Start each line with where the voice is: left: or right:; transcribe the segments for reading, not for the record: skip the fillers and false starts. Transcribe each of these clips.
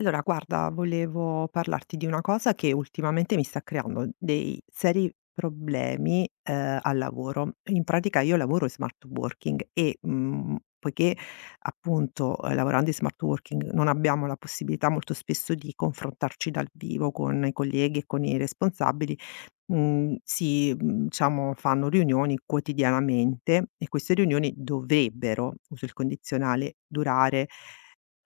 left: Allora, guarda, volevo parlarti di una cosa che ultimamente mi sta creando dei seri problemi, al lavoro. In pratica io lavoro in smart working e, poiché appunto, lavorando in smart working non abbiamo la possibilità molto spesso di confrontarci dal vivo con i colleghi e con i responsabili, mhmm, si, mhmm, diciamo fanno riunioni quotidianamente e queste riunioni dovrebbero, uso il condizionale, durare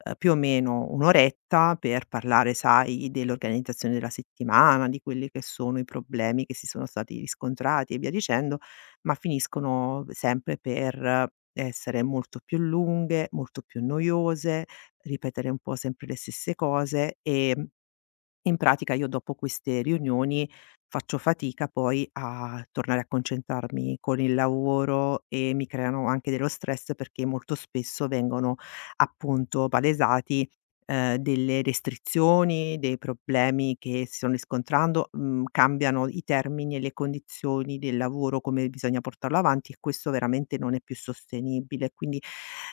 left: più o meno 1 oretta per parlare, sai, dell'organizzazione della settimana, di quelli che sono i problemi che si sono stati riscontrati e via dicendo, ma finiscono sempre per essere molto più lunghe, molto più noiose, ripetere un po' sempre le stesse cose, in pratica io dopo queste riunioni faccio fatica poi a tornare a concentrarmi con il lavoro e mi creano anche dello stress perché molto spesso vengono appunto palesati delle restrizioni, dei problemi che si stanno riscontrando, cambiano i termini e le condizioni del lavoro, come bisogna portarlo avanti e questo veramente non è più sostenibile. Quindi,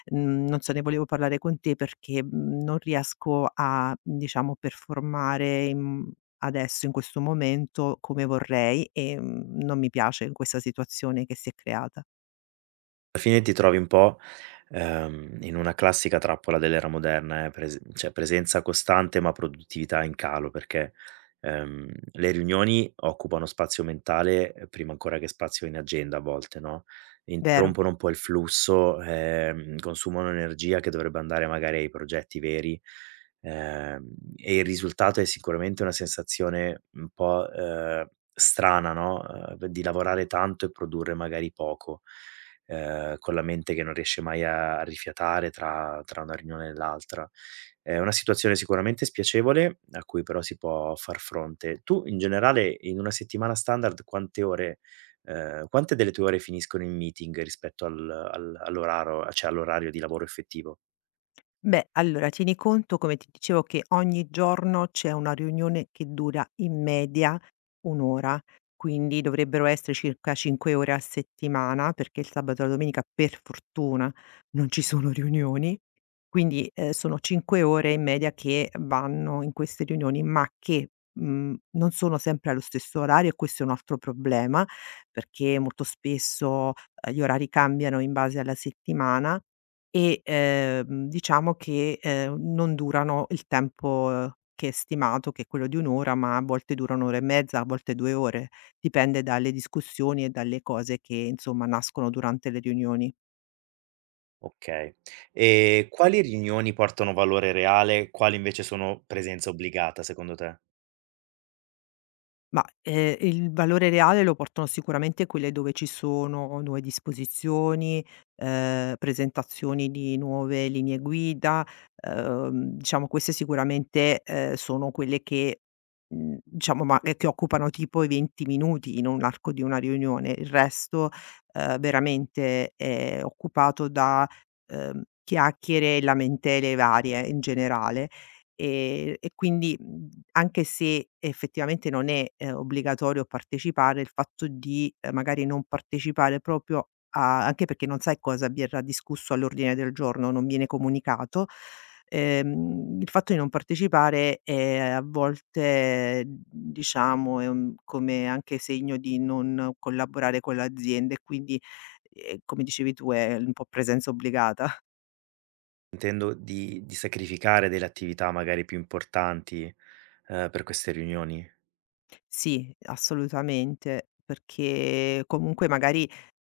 left: non so, ne volevo parlare con te perché, non riesco a, diciamo, performare in adesso, in questo momento, come vorrei e, non mi piace in questa situazione che si è creata.
right: Alla fine ti trovi un po', in una classica trappola dell'era moderna, pres cioè presenza costante ma produttività in calo, perché le riunioni occupano spazio mentale, prima ancora che spazio in agenda a volte, no,
left: Vero?
right: interrompono un po' il flusso, consumano energia che dovrebbe andare magari ai progetti veri. ehm, e il risultato è sicuramente una sensazione un po' strana, no, di lavorare tanto e produrre magari poco, con la mente che non riesce mai a rifiatare tra una riunione e l'altra. È una situazione sicuramente spiacevole, a cui però si può far fronte. Tu in generale in una settimana standard quante ore, quante delle tue ore finiscono in meeting rispetto al al all'oraro cioè all'orario di lavoro effettivo?
left: Beh, allora tieni conto, come ti dicevo, che ogni giorno c'è una riunione che dura in media un'ora, quindi dovrebbero essere circa 5 ore a settimana, perché il sabato e la domenica per fortuna non ci sono riunioni. Quindi sono 5 ore in media che vanno in queste riunioni, ma che non sono sempre allo stesso orario e questo è un altro problema, perché molto spesso gli orari cambiano in base alla settimana e, diciamo che, non durano il tempo che è stimato, che è quello di 1 ora, ma a volte dura 1 ora e mezza, a volte 2 ore, dipende dalle discussioni e dalle cose che, insomma, nascono durante le riunioni.
right: Okay. E quali riunioni portano valore reale, quali invece sono presenza obbligata secondo te?
left: Ma, il valore reale lo portano sicuramente quelle dove ci sono nuove disposizioni, presentazioni di nuove linee guida, diciamo queste sicuramente, sono quelle che, diciamo ma che occupano tipo i 20 minuti in un arco di una riunione. Il resto, veramente è occupato da, chiacchiere e lamentele varie in generale. E quindi, anche se effettivamente non è, obbligatorio partecipare, il fatto di, magari non partecipare proprio a anche perché non sai cosa verrà discusso all'ordine del giorno, non viene comunicato, il fatto di non partecipare è a volte, diciamo, è un come anche segno di non collaborare con l'azienda e quindi, come dicevi tu, è un po' presenza obbligata.
right: Intendo di sacrificare delle attività magari più importanti per queste riunioni.
left: Sì, assolutamente, perché comunque magari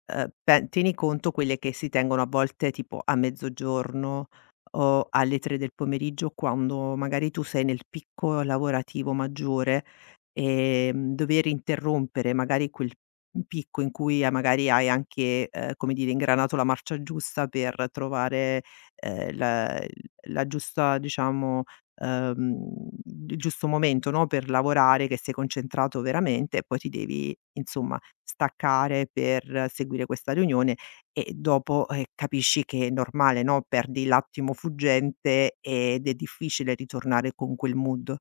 left: Pe tieni conto quelle che si tengono a volte tipo a mezzogiorno o alle 3 del pomeriggio, quando magari tu sei nel picco lavorativo maggiore, dover interrompere magari quel picco in cui, magari hai anche, come dire, ingranato la marcia giusta per trovare, ehm, la la giusta diciamo, ehm, il giusto momento, no, per lavorare, che sei concentrato veramente e poi ti devi insomma staccare per seguire questa riunione e dopo, capisci che è normale, no, perdi l'attimo fuggente ed è difficile ritornare con quel mood.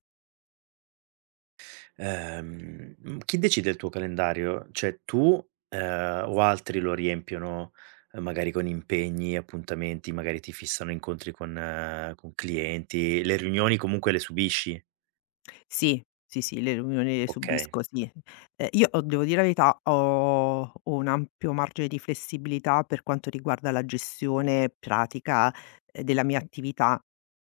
right: Mhmm, Chi decide il tuo calendario? Cioè tu, o altri lo riempiono, magari con impegni, appuntamenti, magari ti fissano incontri con clienti, le riunioni comunque le subisci?
left: Sì, sì, sì, le riunioni le
right: Okay.
left: subisco, sì. Io o devo dire la verità, ho un ampio margine di flessibilità per quanto riguarda la gestione pratica, della mia attività.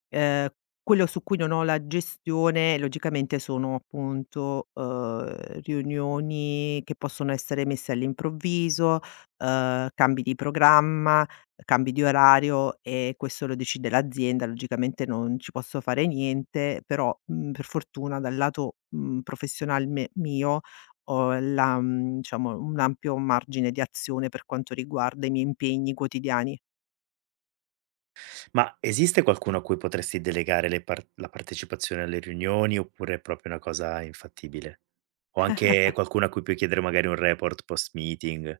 left: Ehm, quello su cui non ho la gestione logicamente sono appunto, riunioni che possono essere messe all'improvviso, cambi di programma, cambi di orario e questo lo decide l'azienda, logicamente non ci posso fare niente, però, per fortuna dal lato, professional me mio ho la diciamo un ampio margine di azione per quanto riguarda i miei impegni quotidiani.
right: Ma esiste qualcuno a cui potresti delegare le par la partecipazione alle riunioni oppure è proprio una cosa infattibile? O anche qualcuno a cui puoi chiedere magari un report post meeting?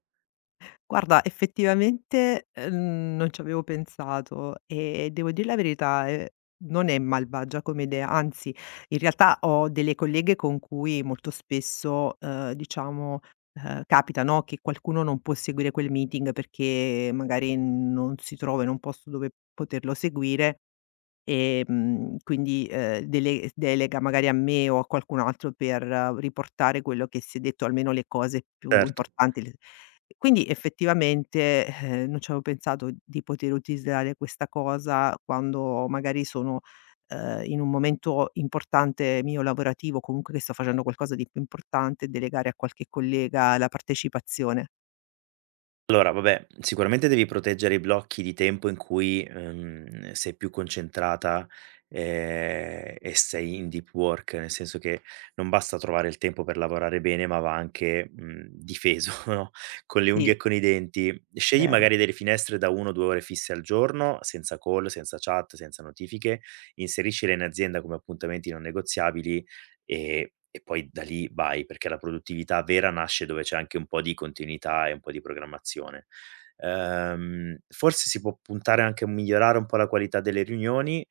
left: Guarda, effettivamente, non ci avevo pensato e devo dir la verità, non è malvagia come idea, anzi in realtà ho delle colleghe con cui molto spesso, diciamo, capita, no, che qualcuno non può seguire quel meeting perché magari non si trova in un posto dove poterlo seguire. Quindi, delega magari a me o a qualcun altro per riportare quello che si è detto, almeno le cose più
right: Certo.
left: importanti, le quindi effettivamente, non ci avevo pensato di poter utilizzare questa cosa quando magari sono, in un momento importante mio lavorativo, comunque che sto facendo qualcosa di più importante, delegare a qualche collega la partecipazione.
right: Allora, vabbè, sicuramente devi proteggere i blocchi di tempo in cui sei più concentrata, e sei in deep work, nel senso che non basta trovare il tempo per lavorare bene, ma va anche, mhmm, difeso, no, con le
left: Sì,
right: unghie e con i denti. Scegli
left: vero.
right: magari delle finestre da 1 o 2 ore fisse al giorno, senza call, senza chat, senza notifiche, inseriscile in azienda come appuntamenti non negoziabili e poi da lì vai, perché la produttività vera nasce dove c'è anche un po' di continuità e un po' di programmazione. Forse si può puntare anche a migliorare un po' la qualità delle riunioni,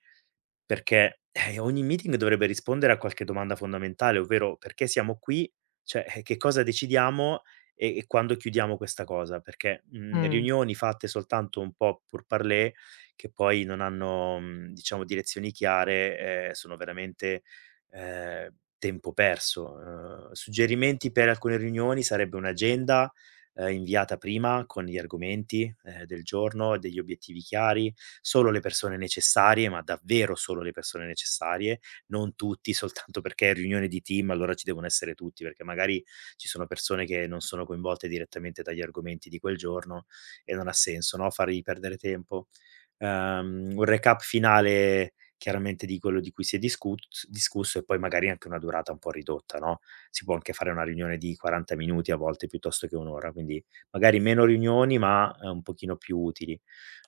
right: perché ogni meeting dovrebbe rispondere a qualche domanda fondamentale, ovvero: "Perché siamo qui?" Cioè, che cosa decidiamo e quando chiudiamo questa cosa? Perché, mhmm,
left: Mh.
right: riunioni fatte soltanto un po' pour parler, che poi non hanno, mhmm, diciamo, direzioni chiare, sono veramente tempo perso. Suggerimenti per alcune riunioni sarebbe un'agenda inviata prima con gli argomenti del giorno, degli obiettivi chiari, solo le persone necessarie, ma davvero solo le persone necessarie, non tutti soltanto perché è riunione di team, allora ci devono essere tutti, perché magari ci sono persone che non sono coinvolte direttamente dagli argomenti di quel giorno e non ha senso, no, fargli perdere tempo. Un recap finale chiaramente di quello di cui si è discut discusso e poi magari anche una durata un po' ridotta, no, si può anche fare una riunione di 40 minuti a volte piuttosto che 1 ora, quindi magari meno riunioni, ma un pochino più utili.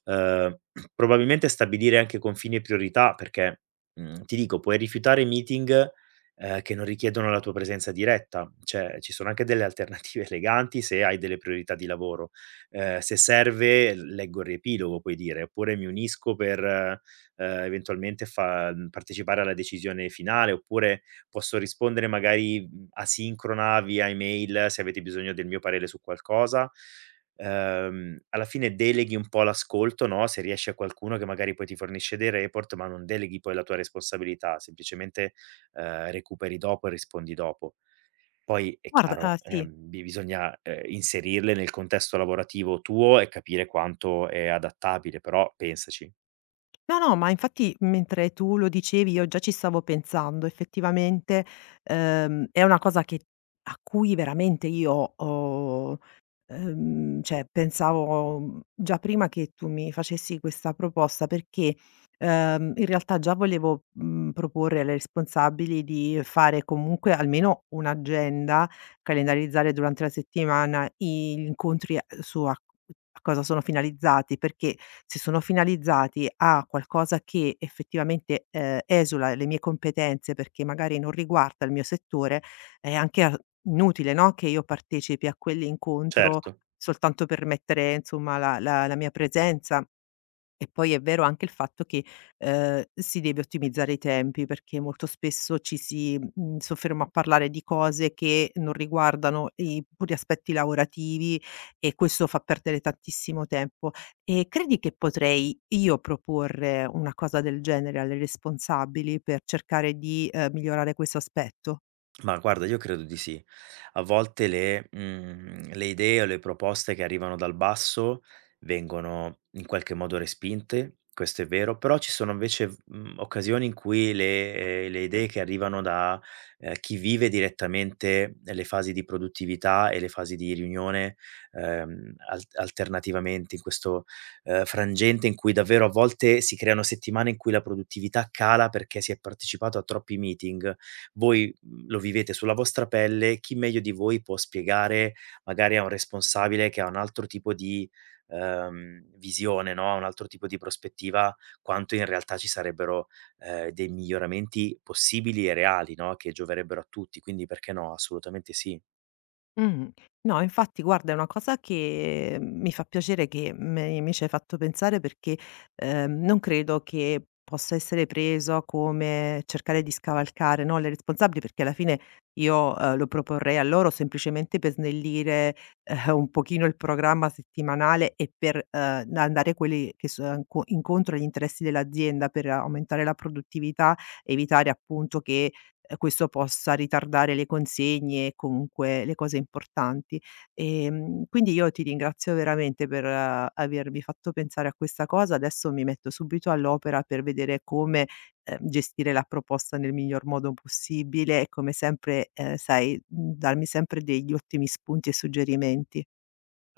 right: Ehm, Probabilmente stabilire anche confini e priorità perché, mhmm, ti dico, puoi rifiutare meeting, che non richiedono la tua presenza diretta, cioè ci sono anche delle alternative eleganti se hai delle priorità di lavoro. Se serve leggo il riepilogo, puoi dire, oppure mi unisco per eventualmente fa mhmm, partecipare alla decisione finale, oppure posso rispondere magari, mhmm, asincrona via email se avete bisogno del mio parere su qualcosa. Alla fine deleghi un po' l'ascolto, no, se riesci, a qualcuno che magari poi ti fornisce dei report, ma non deleghi poi la tua responsabilità, semplicemente recuperi dopo e rispondi dopo. Poi è
left: Guarda ah
right: chiaro,
left: sì.
right: bi bisogna inserirle nel contesto lavorativo tuo e capire quanto è adattabile, però pensaci.
left: No, no, ma infatti mentre tu lo dicevi io già ci stavo pensando. Effettivamente, è una cosa che a cui veramente io ho cioè pensavo, già prima che tu mi facessi questa proposta perché, in realtà già volevo, proporre alle responsabili di fare comunque almeno un'agenda, calendarizzare durante la settimana gli incontri, su a a cosa sono finalizzati, perché se sono finalizzati a qualcosa che effettivamente, esula le mie competenze perché magari non riguarda il mio settore è anche a inutile, no, che io partecipi a quell'incontro
right: Certo.
left: soltanto per mettere, insomma, la mia presenza. E poi è vero anche il fatto che, si deve ottimizzare i tempi, perché molto spesso ci si, sofferma a parlare di cose che non riguardano i puri aspetti lavorativi e questo fa perdere tantissimo tempo. E credi che potrei io proporre una cosa del genere alle responsabili per cercare di, migliorare questo aspetto?
right: Ma guarda, io credo di sì. A volte le, mhmm, le idee o le proposte che arrivano dal basso vengono in qualche modo respinte, questo è vero, però ci sono invece, v mhmm, occasioni in cui le, le idee che arrivano da chi vive direttamente le fasi di produttività e le fasi di riunione, al alternativamente in questo frangente in cui davvero a volte si creano settimane in cui la produttività cala perché si è partecipato a troppi meeting. Voi, mhmm, lo vivete sulla vostra pelle, chi meglio di voi può spiegare magari a un responsabile che ha un altro tipo di visione, no, un altro tipo di prospettiva, quanto in realtà ci sarebbero dei miglioramenti possibili e reali, no, che gioverebbero a tutti, quindi perché no, assolutamente sì.
left: Mh. No, infatti guarda è una cosa che mi fa piacere che me mi ci hai fatto pensare perché, non credo che possa essere preso come cercare di scavalcare, no, le responsabili, perché alla fine io, lo proporrei a loro semplicemente per snellire, un pochino il programma settimanale e per, andare a quelli che so incontro agli interessi dell'azienda, per aumentare la produttività, evitare appunto che questo possa ritardare le consegne e comunque le cose importanti. Quindi io ti ringrazio veramente per avermi fatto pensare a questa cosa. Adesso mi metto subito all'opera per vedere come, gestire la proposta nel miglior modo possibile e come sempre, sai, darmi sempre degli ottimi spunti e suggerimenti,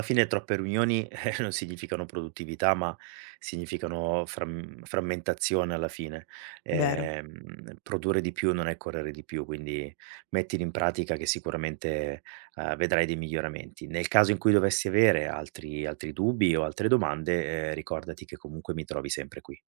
right: Alla fine troppe riunioni, non significano produttività, ma significano frammentazione alla fine.
left: vero?
right: Produrre di più non è correre di più, quindi mettili in pratica, che sicuramente, vedrai dei miglioramenti. Nel caso in cui dovessi avere altri dubbi o altre domande, ricordati che comunque mi trovi sempre qui.